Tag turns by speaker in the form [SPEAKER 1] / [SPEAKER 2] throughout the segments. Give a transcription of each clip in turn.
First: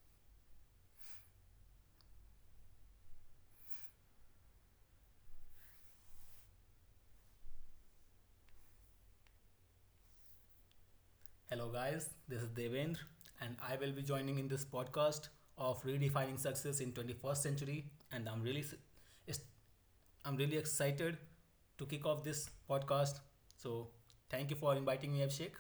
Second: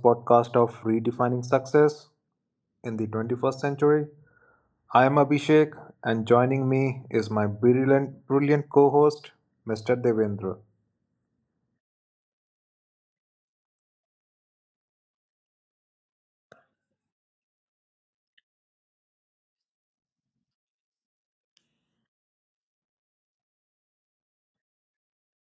[SPEAKER 1] podcast of Redefining Success in the 21st Century. I am Abhishek, and joining me is my brilliant, brilliant co host, Mr. Devendra.
[SPEAKER 2] Hello, guys. This is Devendra, and I will be joining in this podcast of redefining success in 21st century. And I'm really excited to kick off this podcast. So, thank you for inviting me, Abhishek.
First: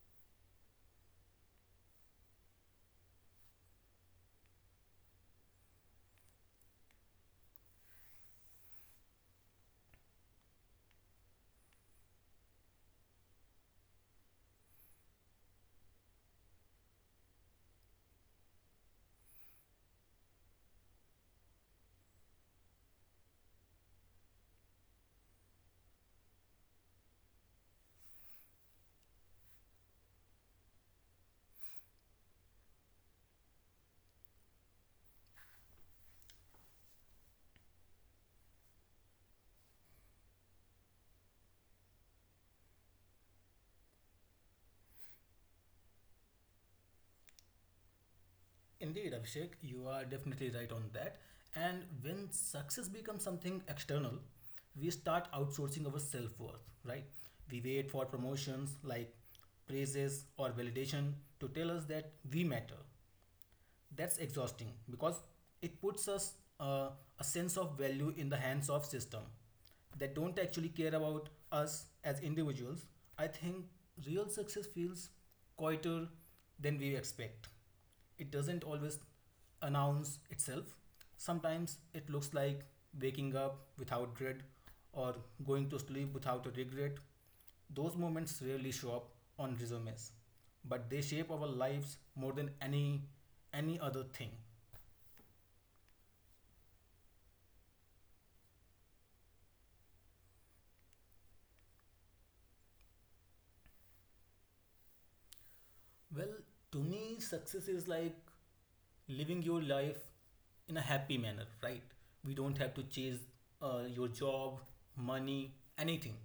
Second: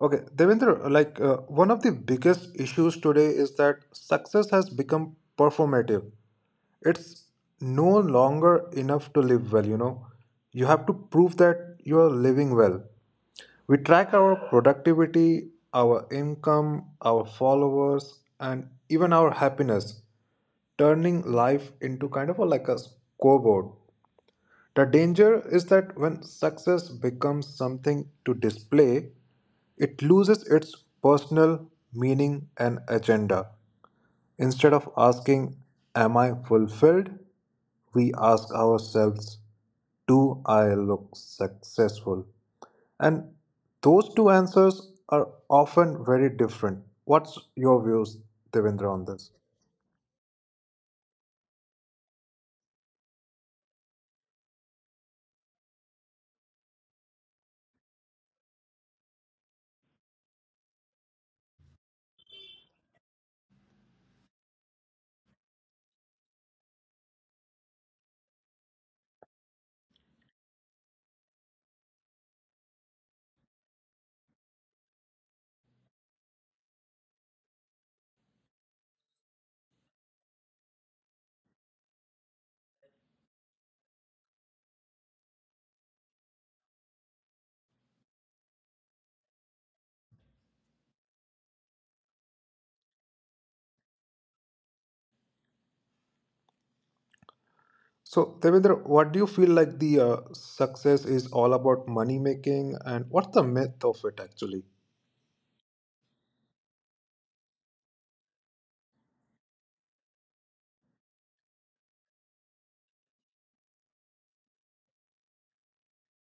[SPEAKER 1] Okay, Devendra, one of the biggest issues today is that success has become performative. It's no longer enough to live well, you know. You have to prove that you are living well. We track our productivity, our income, our followers, and even our happiness, turning life into kind of a, like a scoreboard. The danger is that when success becomes something to display, it loses its personal meaning and agenda. Instead of asking, am I fulfilled? We ask ourselves, do I look successful? And those two answers are often very different. What's your views, Devendra, on
[SPEAKER 2] Indeed,
[SPEAKER 1] this?
[SPEAKER 2] Abhishek, you are definitely right on that. And when success becomes something external, we start outsourcing our self worth, right? We wait for promotions like praises or validation to tell us that we matter. That's exhausting because it puts us, uh, a sense of value in the hands of system that don't actually care about us as individuals. I think real success feels quieter than we expect. It doesn't always announce itself. Sometimes it looks like waking up without dread or going to sleep without a regret. Those moments rarely show up on resumes, but they shape our lives more than any other thing.
[SPEAKER 1] So, Devendra, what do you feel like the success is all about money making, and what's the myth of it actually?
[SPEAKER 2] Well, to me, success is like living your life in a happy manner, right? We don't have to chase your job, money, anything.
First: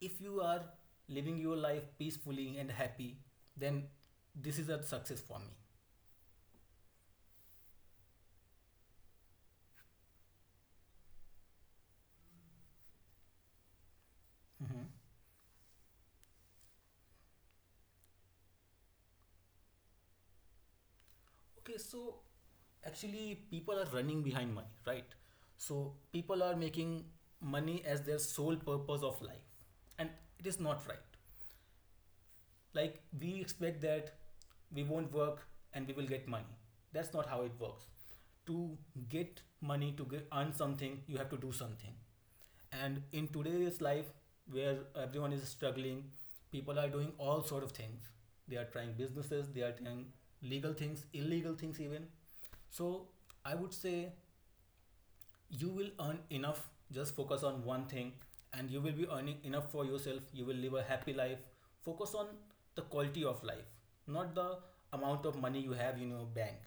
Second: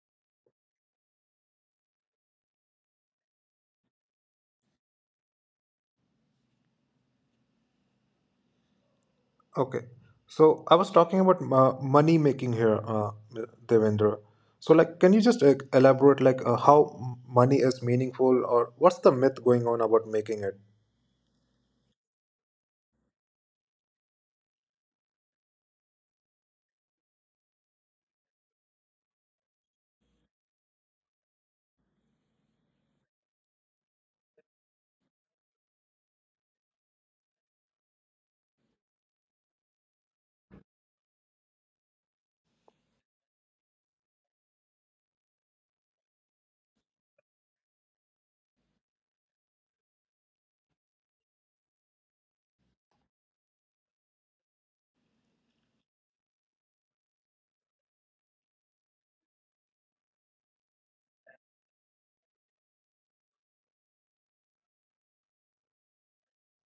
[SPEAKER 2] If you are living your life peacefully and happy, then this is a success for me.
[SPEAKER 1] Okay. So I was talking about money making here, Devendra. So,
[SPEAKER 2] Mhm.
[SPEAKER 1] like, can you just elaborate, like, how money is meaningful, or what's the myth going on about making it?
[SPEAKER 2] Okay, so actually, people are running behind money, right? So people are making money as their sole purpose of life, and it is not right. Like, we expect that we won't work and we will get money. That's not how it works. To get money, to get, earn something, you have to do something. And in today's life, where everyone is struggling, people are doing all sort of things. They are trying businesses, they are trying legal things, illegal things even. So I would say you will earn enough, just focus on one thing, and you will be earning enough for yourself, you will live a happy life. Focus on the quality of life, not the amount of money you have in your bank.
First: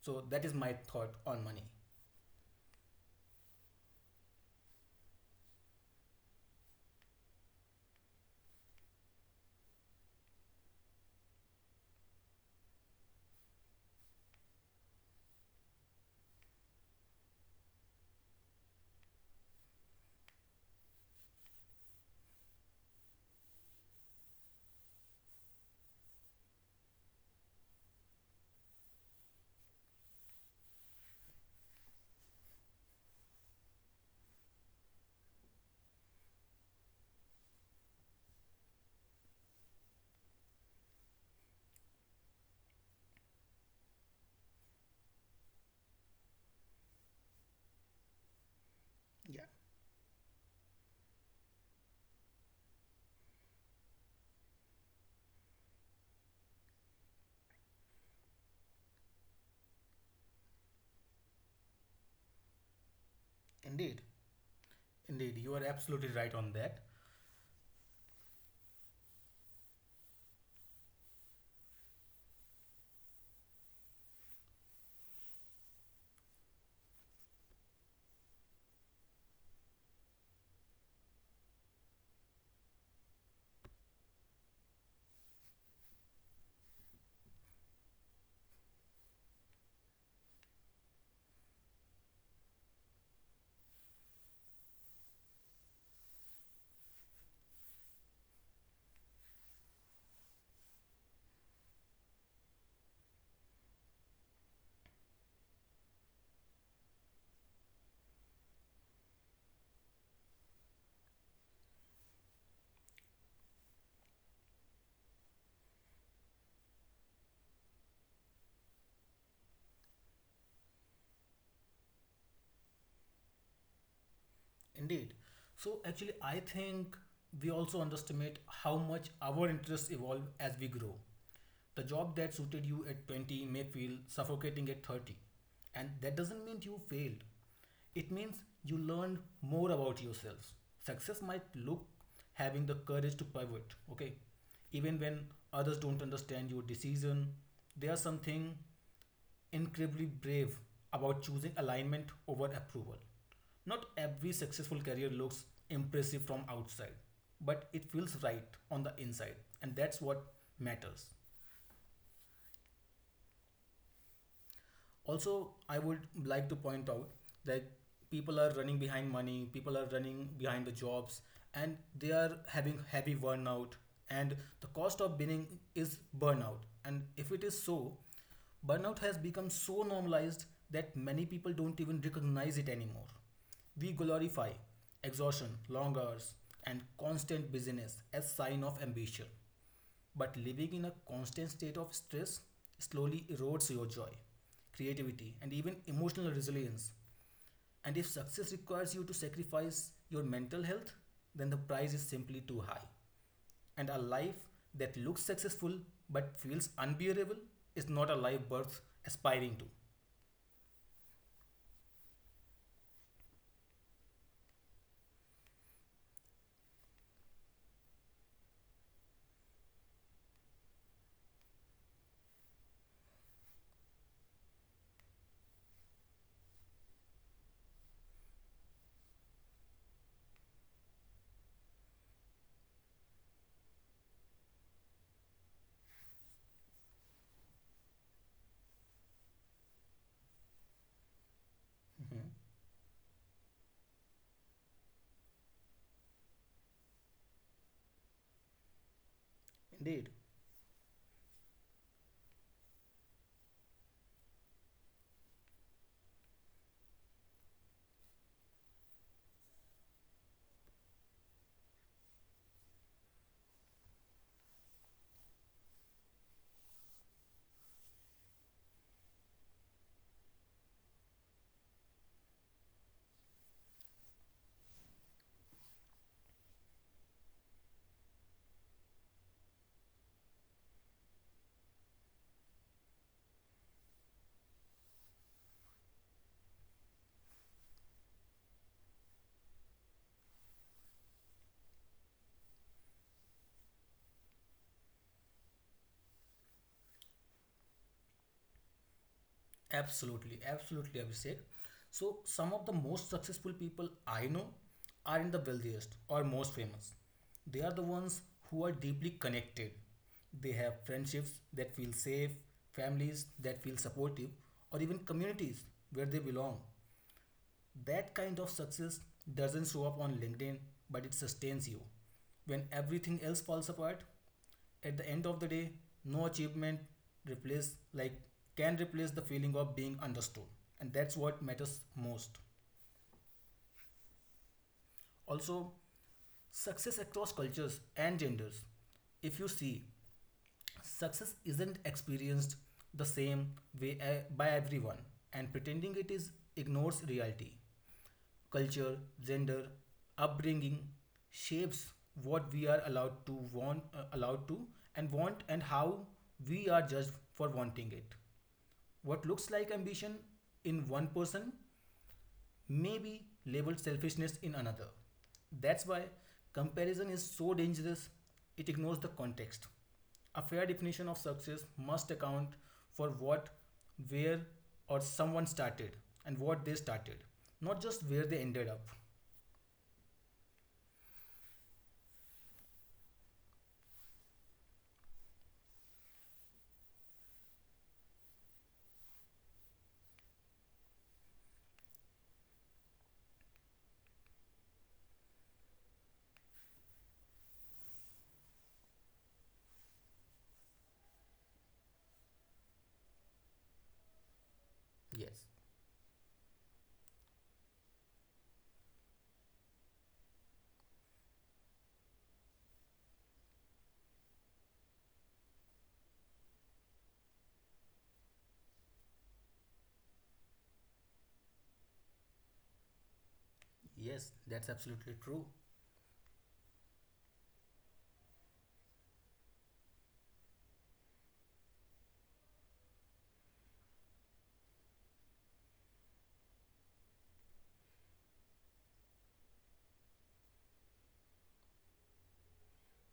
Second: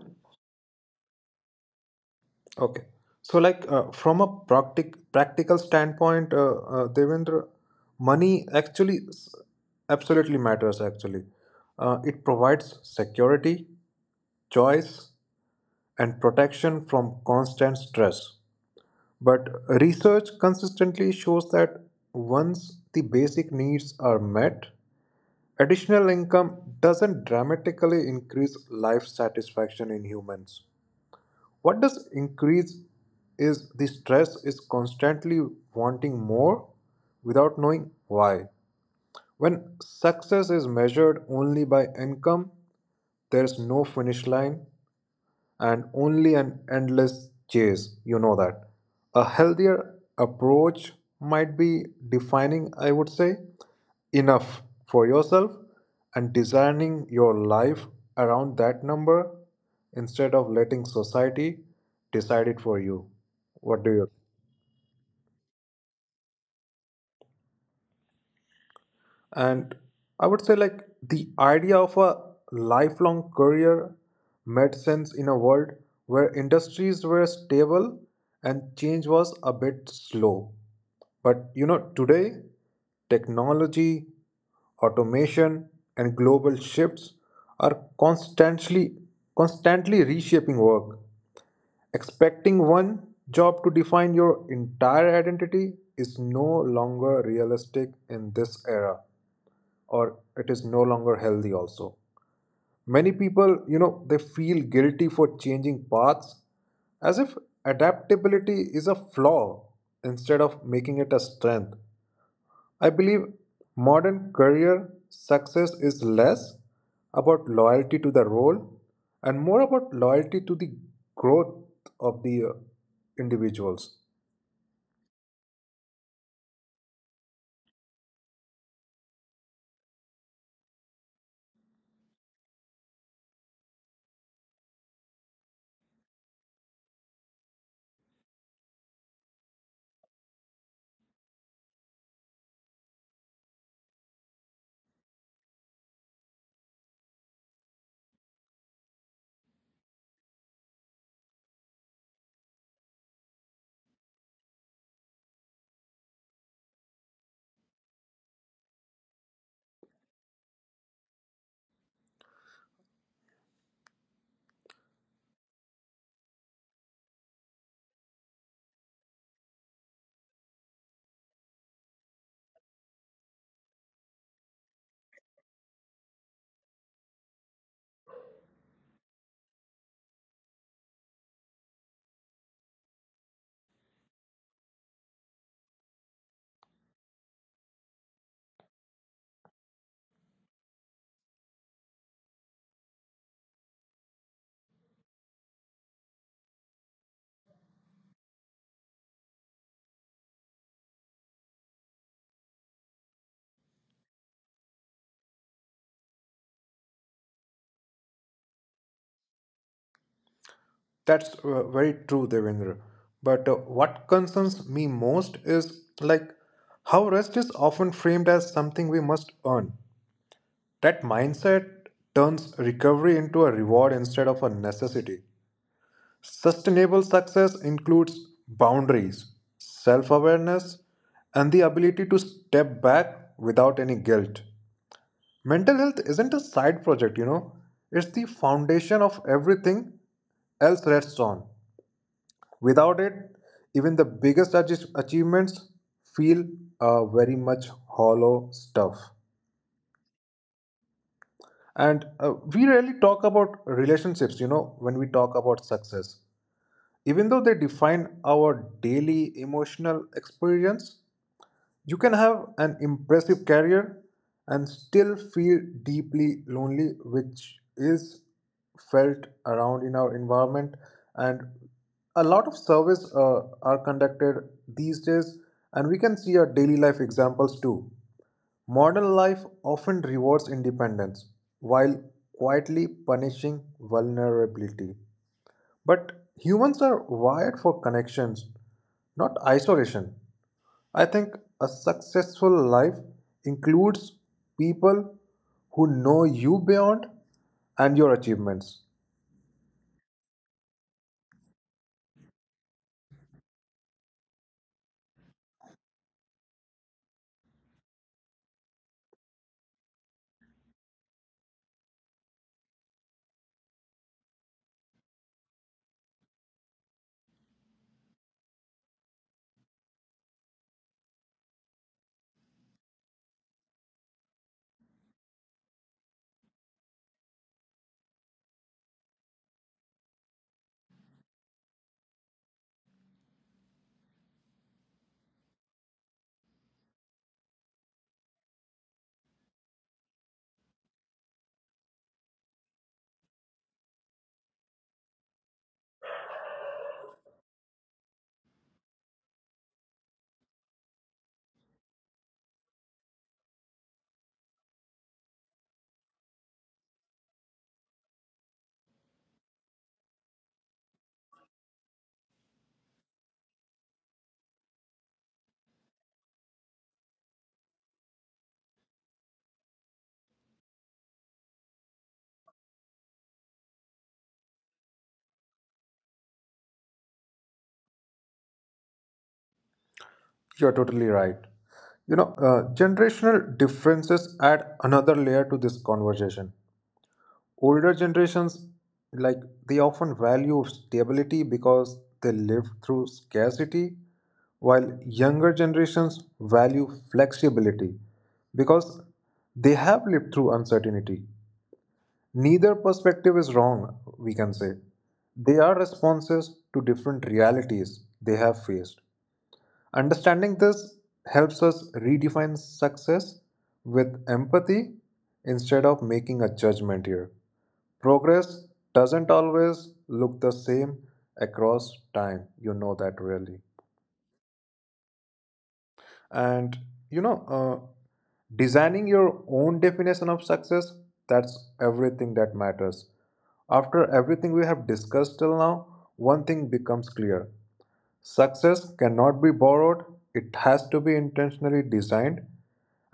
[SPEAKER 2] So that is my thought on money.
[SPEAKER 1] Okay. So, like, from a practical standpoint, Devendra, money absolutely matters, actually. It provides security, choice, and protection from constant stress. But research consistently shows that once the basic needs are met, additional income doesn't dramatically increase life satisfaction in humans. What does increase is the stress is constantly wanting more without knowing why. When success is measured only by income, there's no finish line and only an endless chase. You know that. A healthier approach might be defining, I would say, enough for yourself and designing your life around that number instead of letting society decide it for you. What do
[SPEAKER 2] Indeed,
[SPEAKER 1] you
[SPEAKER 2] indeed, you are absolutely right on that.
[SPEAKER 1] And I would say, like, the idea of a lifelong career made sense in a world where industries were stable and change was a bit slow. But you know, today, technology, automation, and global shifts are constantly reshaping work. Expecting one job to define your entire identity is no longer realistic in this era, or it is no longer healthy also. Many people, you know, they feel guilty for changing paths as if adaptability is a flaw instead of making it a strength. I believe modern career success is less about loyalty to the role and more about loyalty to the growth of the individuals.
[SPEAKER 2] Indeed. So actually, I think we also underestimate how much our interests evolve as we grow. The job that suited you at 20 may feel suffocating at 30. And that doesn't mean you failed. It means you learned more about yourself. Success might look having the courage to pivot, okay? Even when others don't understand your decision, there's something incredibly brave about choosing alignment over approval. Not every successful career looks impressive from outside, but it feels right on the inside, and that's what matters. Also, I would like to point out that people are running behind money, people are running behind the jobs, and they are having heavy burnout. And the cost of being is burnout. And if it is so, burnout has become so normalized that many people don't even recognize it anymore. We glorify exhaustion, long hours, and constant busyness as sign of ambition. But living in a constant state of stress slowly erodes your joy, creativity, and even emotional resilience. And if success requires you to sacrifice your mental health, then the price is simply too high. And a life that looks successful but feels unbearable is not a life worth aspiring to.
[SPEAKER 1] That's very true, Devendra. But what concerns me most is like how rest is often framed as something we must earn. That mindset turns recovery into a reward instead of a necessity. Sustainable success includes boundaries, self awareness, and the ability to step back without any guilt. Mental health isn't a side project, you know, it's the foundation of everything else rests on.
[SPEAKER 2] Mhm.
[SPEAKER 1] Without it, even the biggest achievements feel very much hollow stuff.
[SPEAKER 2] Indeed.
[SPEAKER 1] And we rarely talk about relationships, you know, when we talk about success. Even though they define our daily emotional experience, you can have an impressive career and still feel deeply lonely, which is felt around in our environment. And a lot of surveys are conducted these days, and we can see our daily life examples too. Modern life often rewards independence while quietly punishing vulnerability. But humans are wired for connections, not isolation. I think a successful life includes people who know you beyond and your achievements.
[SPEAKER 2] Absolutely, absolutely, Abhishek. So, some of the most successful people I know are in the wealthiest or most famous. They are the ones who are deeply connected. They have friendships that feel safe, families that feel supportive, or even communities where they belong. That kind of success doesn't show up on LinkedIn, but it sustains you. When everything else falls apart, at the end of the day, no achievement replace, like, can replace the feeling of being understood. And that's what matters most. Also, success across cultures and genders. If you see, success isn't experienced the same way by everyone, and pretending it is ignores reality. Culture, gender, upbringing shapes what we are allowed to want, allowed to, and want, and how we are judged for wanting it. What looks like ambition in one person maybe labeled selfishness in another. That's why comparison is so dangerous, it ignores the context. A fair definition of success must account for what, where, or someone started and what they started, not just where they ended up.
[SPEAKER 1] You're totally right. You know, generational differences add another layer to this conversation. Older generations, like, they often value stability because they live through scarcity, while younger generations value flexibility because they have lived through uncertainty. Neither perspective is wrong, we can say.
[SPEAKER 2] Yes,
[SPEAKER 1] They are responses to different realities they have faced. Understanding this helps us redefine success with empathy instead of making a judgment here. Progress doesn't always look the same across time, you know that really.
[SPEAKER 2] yes, that's absolutely true.
[SPEAKER 1] And you know, designing your own definition of success, that's everything that matters. After everything we have discussed till now, one thing becomes clear: success cannot be borrowed, it has to be intentionally designed,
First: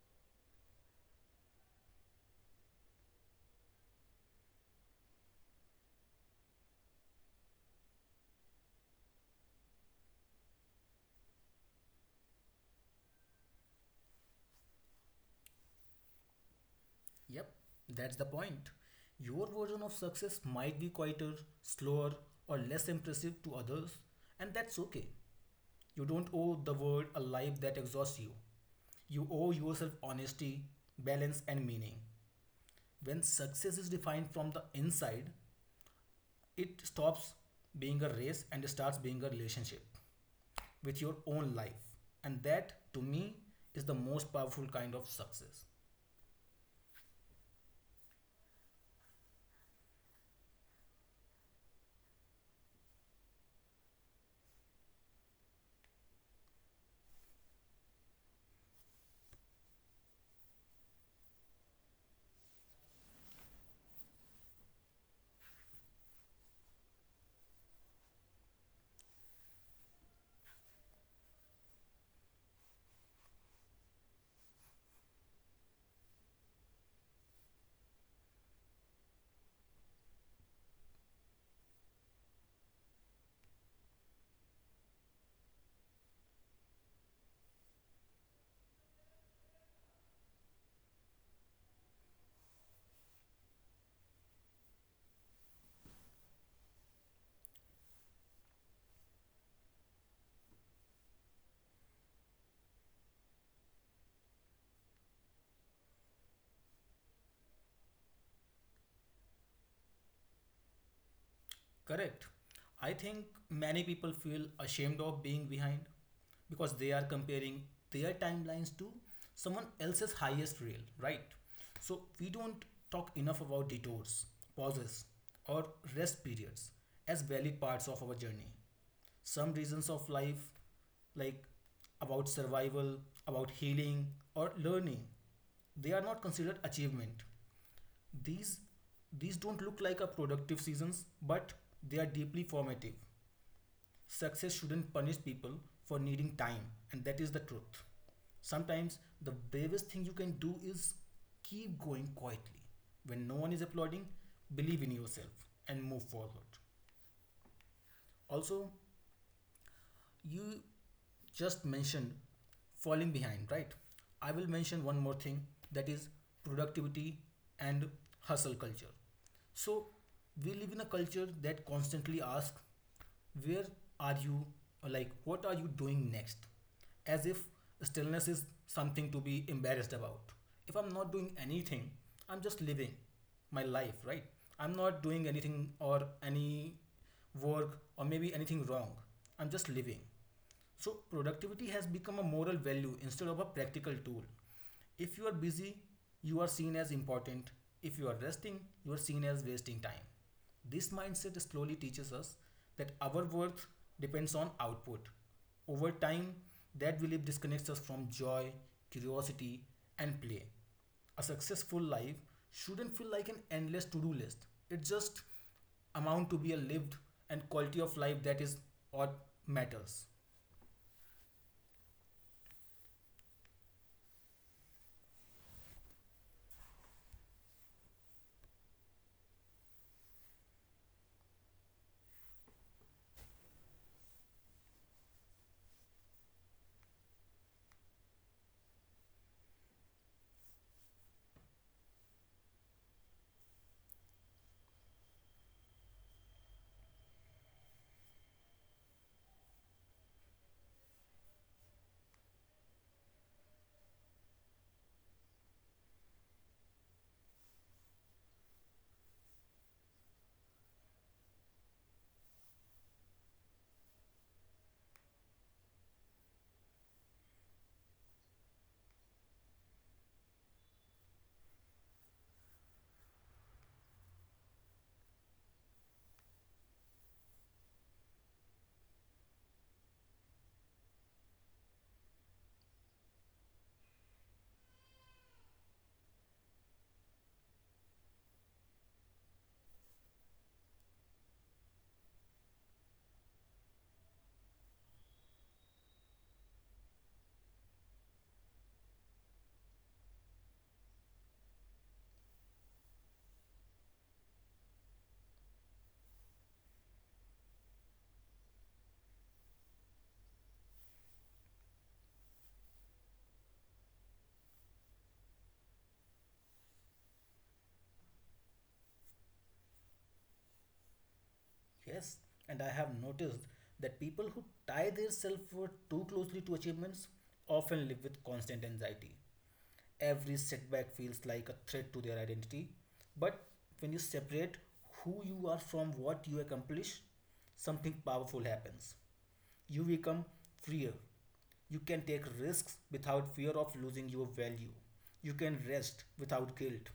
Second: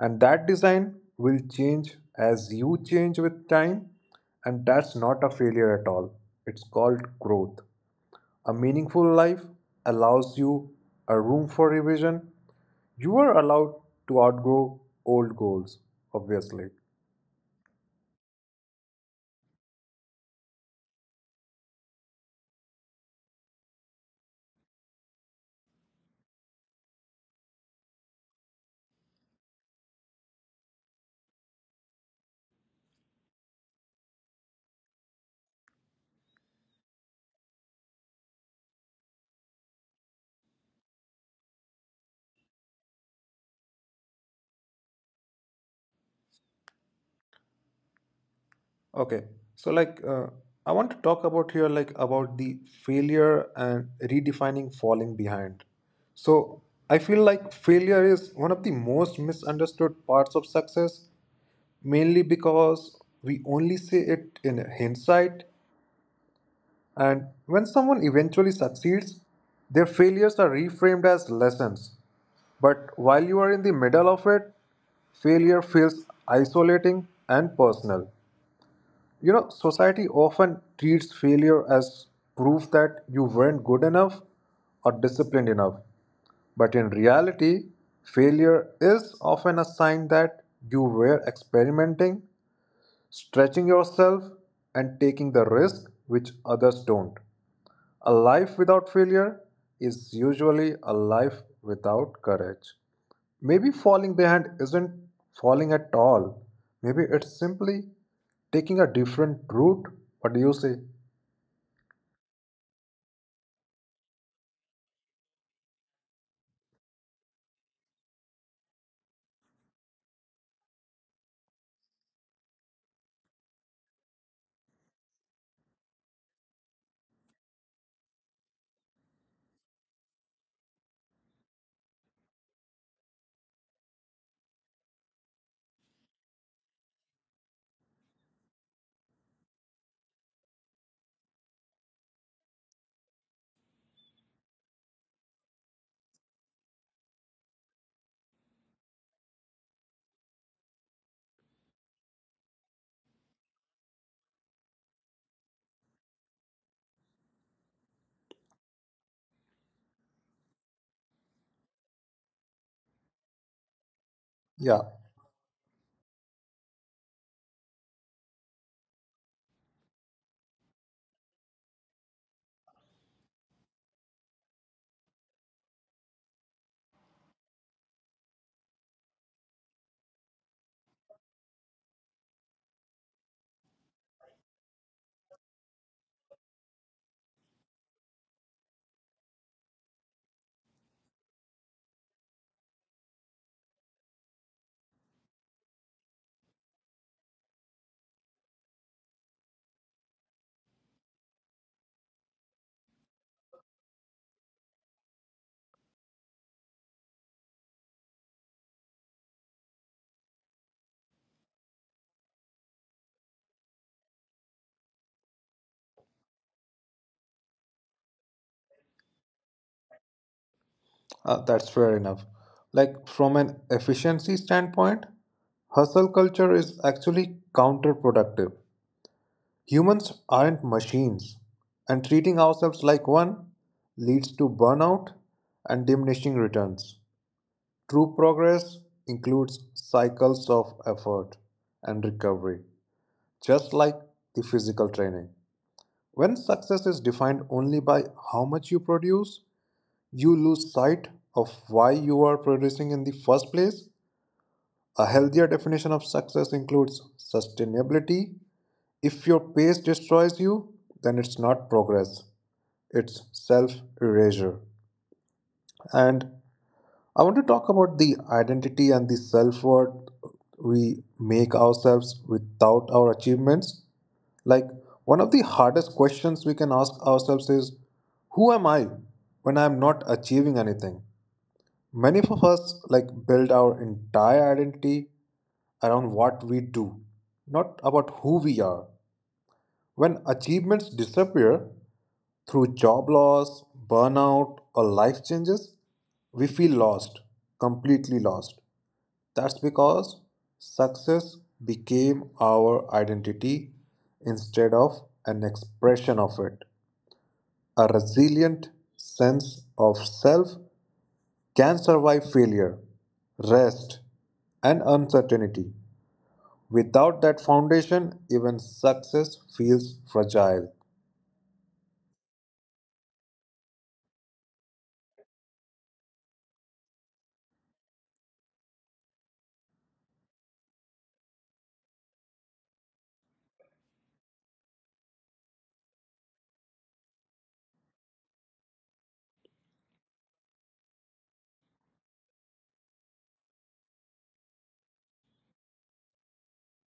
[SPEAKER 1] and that design will change as you change with time. And that's not a failure at all, it's called growth. A meaningful life allows you a room for revision. You are allowed to outgrow old goals, obviously.
[SPEAKER 2] Yep, that's the point. Your version of success might be quieter, slower, or less impressive to others, and that's okay. You don't owe the world a life that exhausts you. You owe yourself honesty, balance, and meaning. When success is defined from the inside, it stops being a race and starts being a relationship with your own life. And that, to me, is the most powerful kind of success.
[SPEAKER 1] Okay, so I want to talk about here like about the failure and redefining falling behind. So I feel like failure is one of the most misunderstood parts of success, mainly because we only see it in hindsight. And when someone eventually succeeds, their failures are reframed as lessons. But while you are in the middle of it, failure feels isolating and personal. You know, society often treats failure as proof that you weren't good enough or disciplined enough. But in reality, failure is often a sign that you were experimenting, stretching yourself, and taking the risk which others don't. A life without failure is usually a life without courage. Maybe falling behind isn't falling at all. Maybe it's simply taking a different route. What do you say?
[SPEAKER 2] Correct. I think many people feel ashamed of being behind because they are comparing their timelines to someone else's highest reel, right? So we don't talk enough about detours, pauses, or rest periods as valid parts of our journey. Some reasons of life, like about survival, about healing, or learning, they are not considered achievement. These these don't look like a productive seasons, but they are deeply formative. Success shouldn't punish people for needing time, and that is the truth. Sometimes the bravest thing you can do is keep going quietly. When no one is applauding, believe in yourself and move forward. Also, you just mentioned falling behind, right? I will
[SPEAKER 1] Yeah,
[SPEAKER 2] mention one more thing, that is productivity and hustle culture. So we live in a culture that constantly asks, where are you? Or like, what are you doing next? As if stillness is something to be embarrassed about. If I'm not doing anything, I'm just living my life, right? I'm not doing anything or any work or maybe anything wrong. I'm just living. So productivity has become a moral value instead of a practical tool. If you are busy, you are seen as important. If you are resting, you are seen as wasting time. This mindset slowly teaches us that our worth depends on output. Over time, that belief disconnects us from joy, curiosity, and play. A successful life shouldn't feel like an endless to do list. It just amount to be a lived and quality of life, that is what matters.
[SPEAKER 1] that's fair enough. Like, from an efficiency standpoint, hustle culture is actually counterproductive. Humans aren't machines, and treating ourselves like one leads to burnout and diminishing returns. True progress includes cycles of effort and recovery, just like the physical training. When success is defined only by how much you produce, you lose sight of why you are producing in the first place. A healthier definition of success includes sustainability. If your pace destroys you, then it's not progress, it's self erasure. And I want to talk about the identity and the self worth we make ourselves without our achievements. Like, one of the hardest questions we can ask ourselves is, who am I when I am not achieving anything? Many of us like build our entire identity around what we do, not about who we are. When achievements disappear through job loss, burnout, or life changes, we feel lost, completely lost. That's because success became our identity instead of an expression of it. A resilient sense of self can survive failure, rest, and uncertainty. Without that foundation, even success feels fragile.
[SPEAKER 2] Yes, and I have noticed that people who tie their self worth too closely to achievements often live with constant anxiety. Every setback feels like a threat to their identity. But when you separate who you are from what you accomplish, something powerful happens. You become freer. You can take risks without fear of losing your value. You can rest without guilt.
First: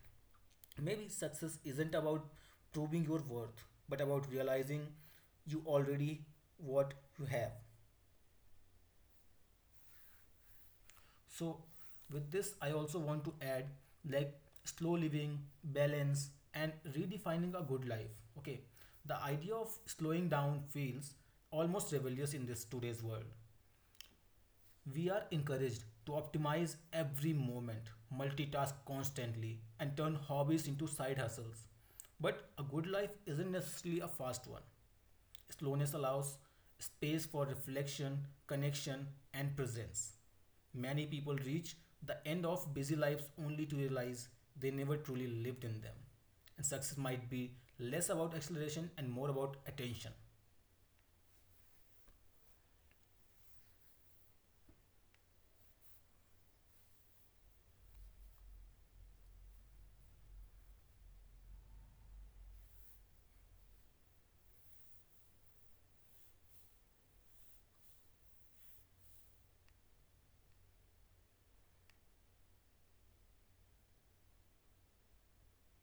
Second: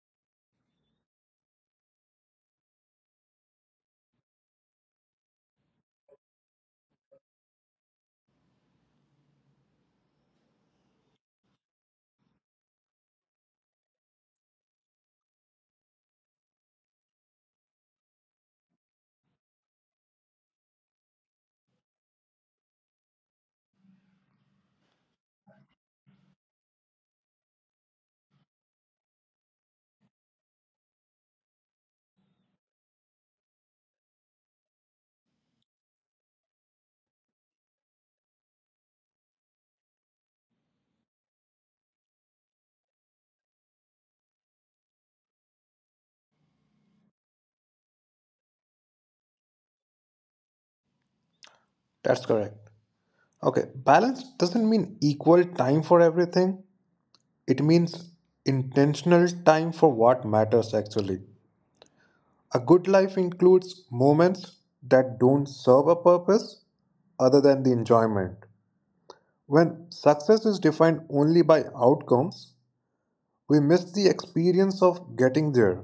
[SPEAKER 2] Maybe success isn't about proving your worth, but about realizing you already what you have. So, with this, I also want to add like slow living, balance, and redefining a good life. Okay, the idea of slowing down feels almost rebellious in this today's world. We are encouraged to optimize every moment, multitask constantly, and turn hobbies into side hustles. But a good life isn't necessarily a fast one. Slowness allows space for reflection, connection, and presence. Many people reach the end of busy lives only to realize they never truly lived in them. And success might be less about acceleration and more about attention.
[SPEAKER 1] That's correct. Okay, balance doesn't mean equal time for everything, it means intentional time for what matters actually. A good life includes moments that don't serve a purpose other than the enjoyment. When success is defined only by outcomes, we miss the experience of getting there.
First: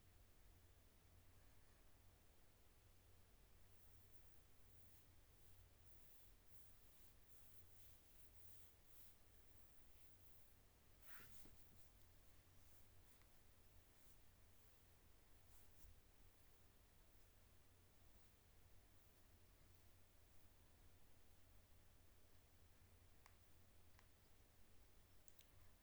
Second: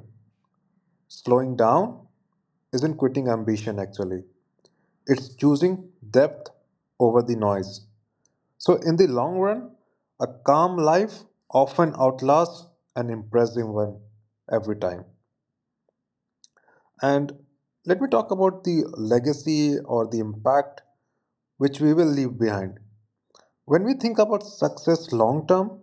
[SPEAKER 1] Slowing down isn't quitting ambition, actually, it's choosing depth over the noise. So, in the long run, a calm life often outlasts an impressive one every time. And let me talk about the legacy or the impact which we will leave behind. When we think about success long term,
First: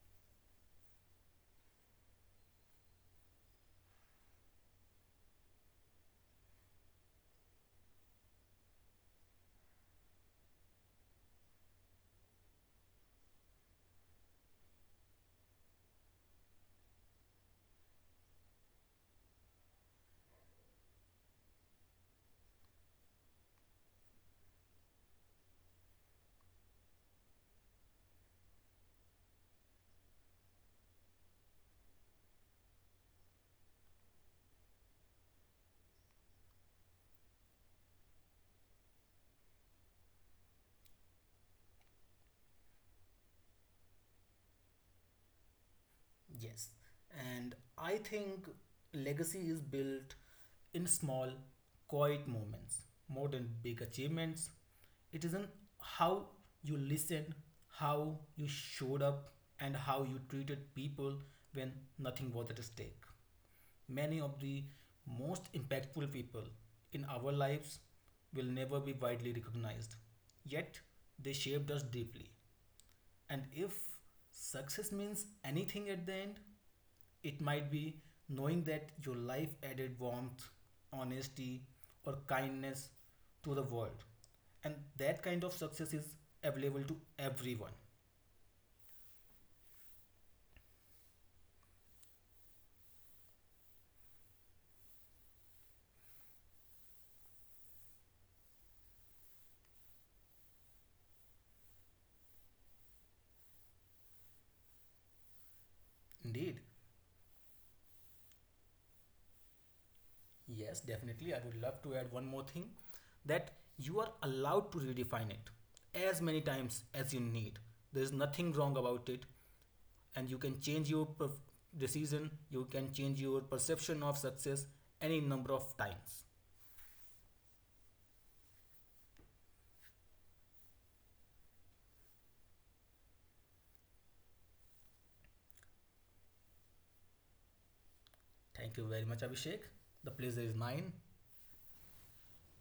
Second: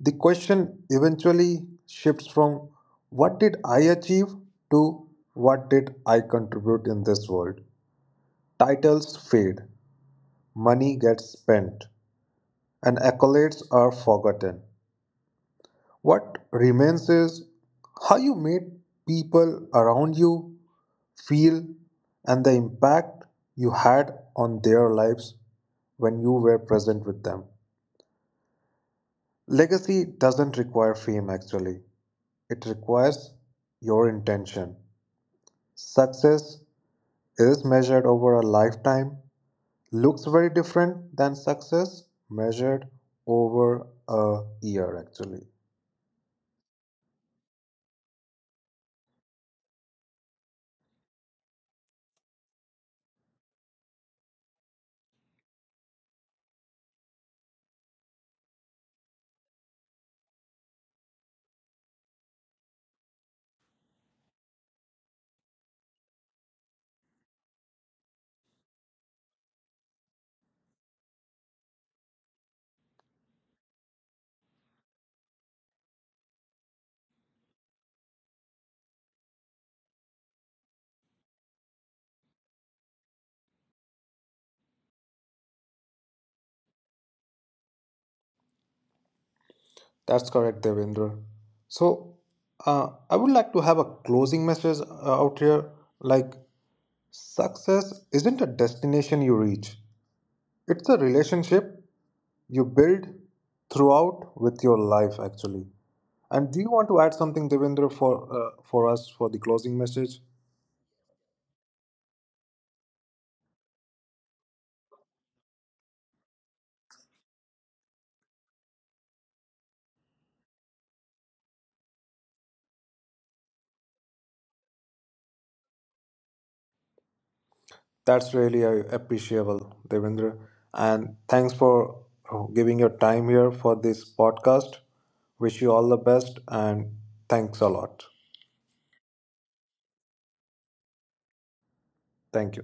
[SPEAKER 1] the question eventually shifts from what did I achieve to what did I contribute in this world. Titles fade, money gets spent, and accolades are forgotten. What remains is how you made people around you feel and the impact you had on their lives when you were present with them. Legacy doesn't require fame, actually, it requires your intention. Success is measured over a lifetime, looks very different than success measured over a year, actually.
[SPEAKER 2] Yes. And I think legacy is built in small, quiet moments more than big achievements. It is isn't how you listened, how you showed up, and how you treated people when nothing was at stake. Many of the most impactful people in our lives will never be widely recognized, yet they shaped us deeply. And if success means anything at the end, it might be knowing that your life added warmth, honesty, or kindness to the world. And that kind of success is available to everyone.
[SPEAKER 1] That's correct, Devendra. So, I would like to have a closing message out here, like, success isn't a destination you reach, it's a relationship you build throughout with your life, actually. And do
[SPEAKER 2] Indeed.
[SPEAKER 1] you want to add something, Devendra, for us for the closing message?
[SPEAKER 2] Yes, definitely. I would love to add one more thing, that you are allowed to redefine it as many times as you need. There is nothing wrong about it, and you can change your decision, you can change your perception of success any number of times.
[SPEAKER 1] That's really appreciable, Devendra. And thanks for giving your time here for this podcast. Wish you all the best and thanks a lot.
[SPEAKER 2] Thank you very much, Abhishek. The pleasure is mine.
[SPEAKER 1] Thank you.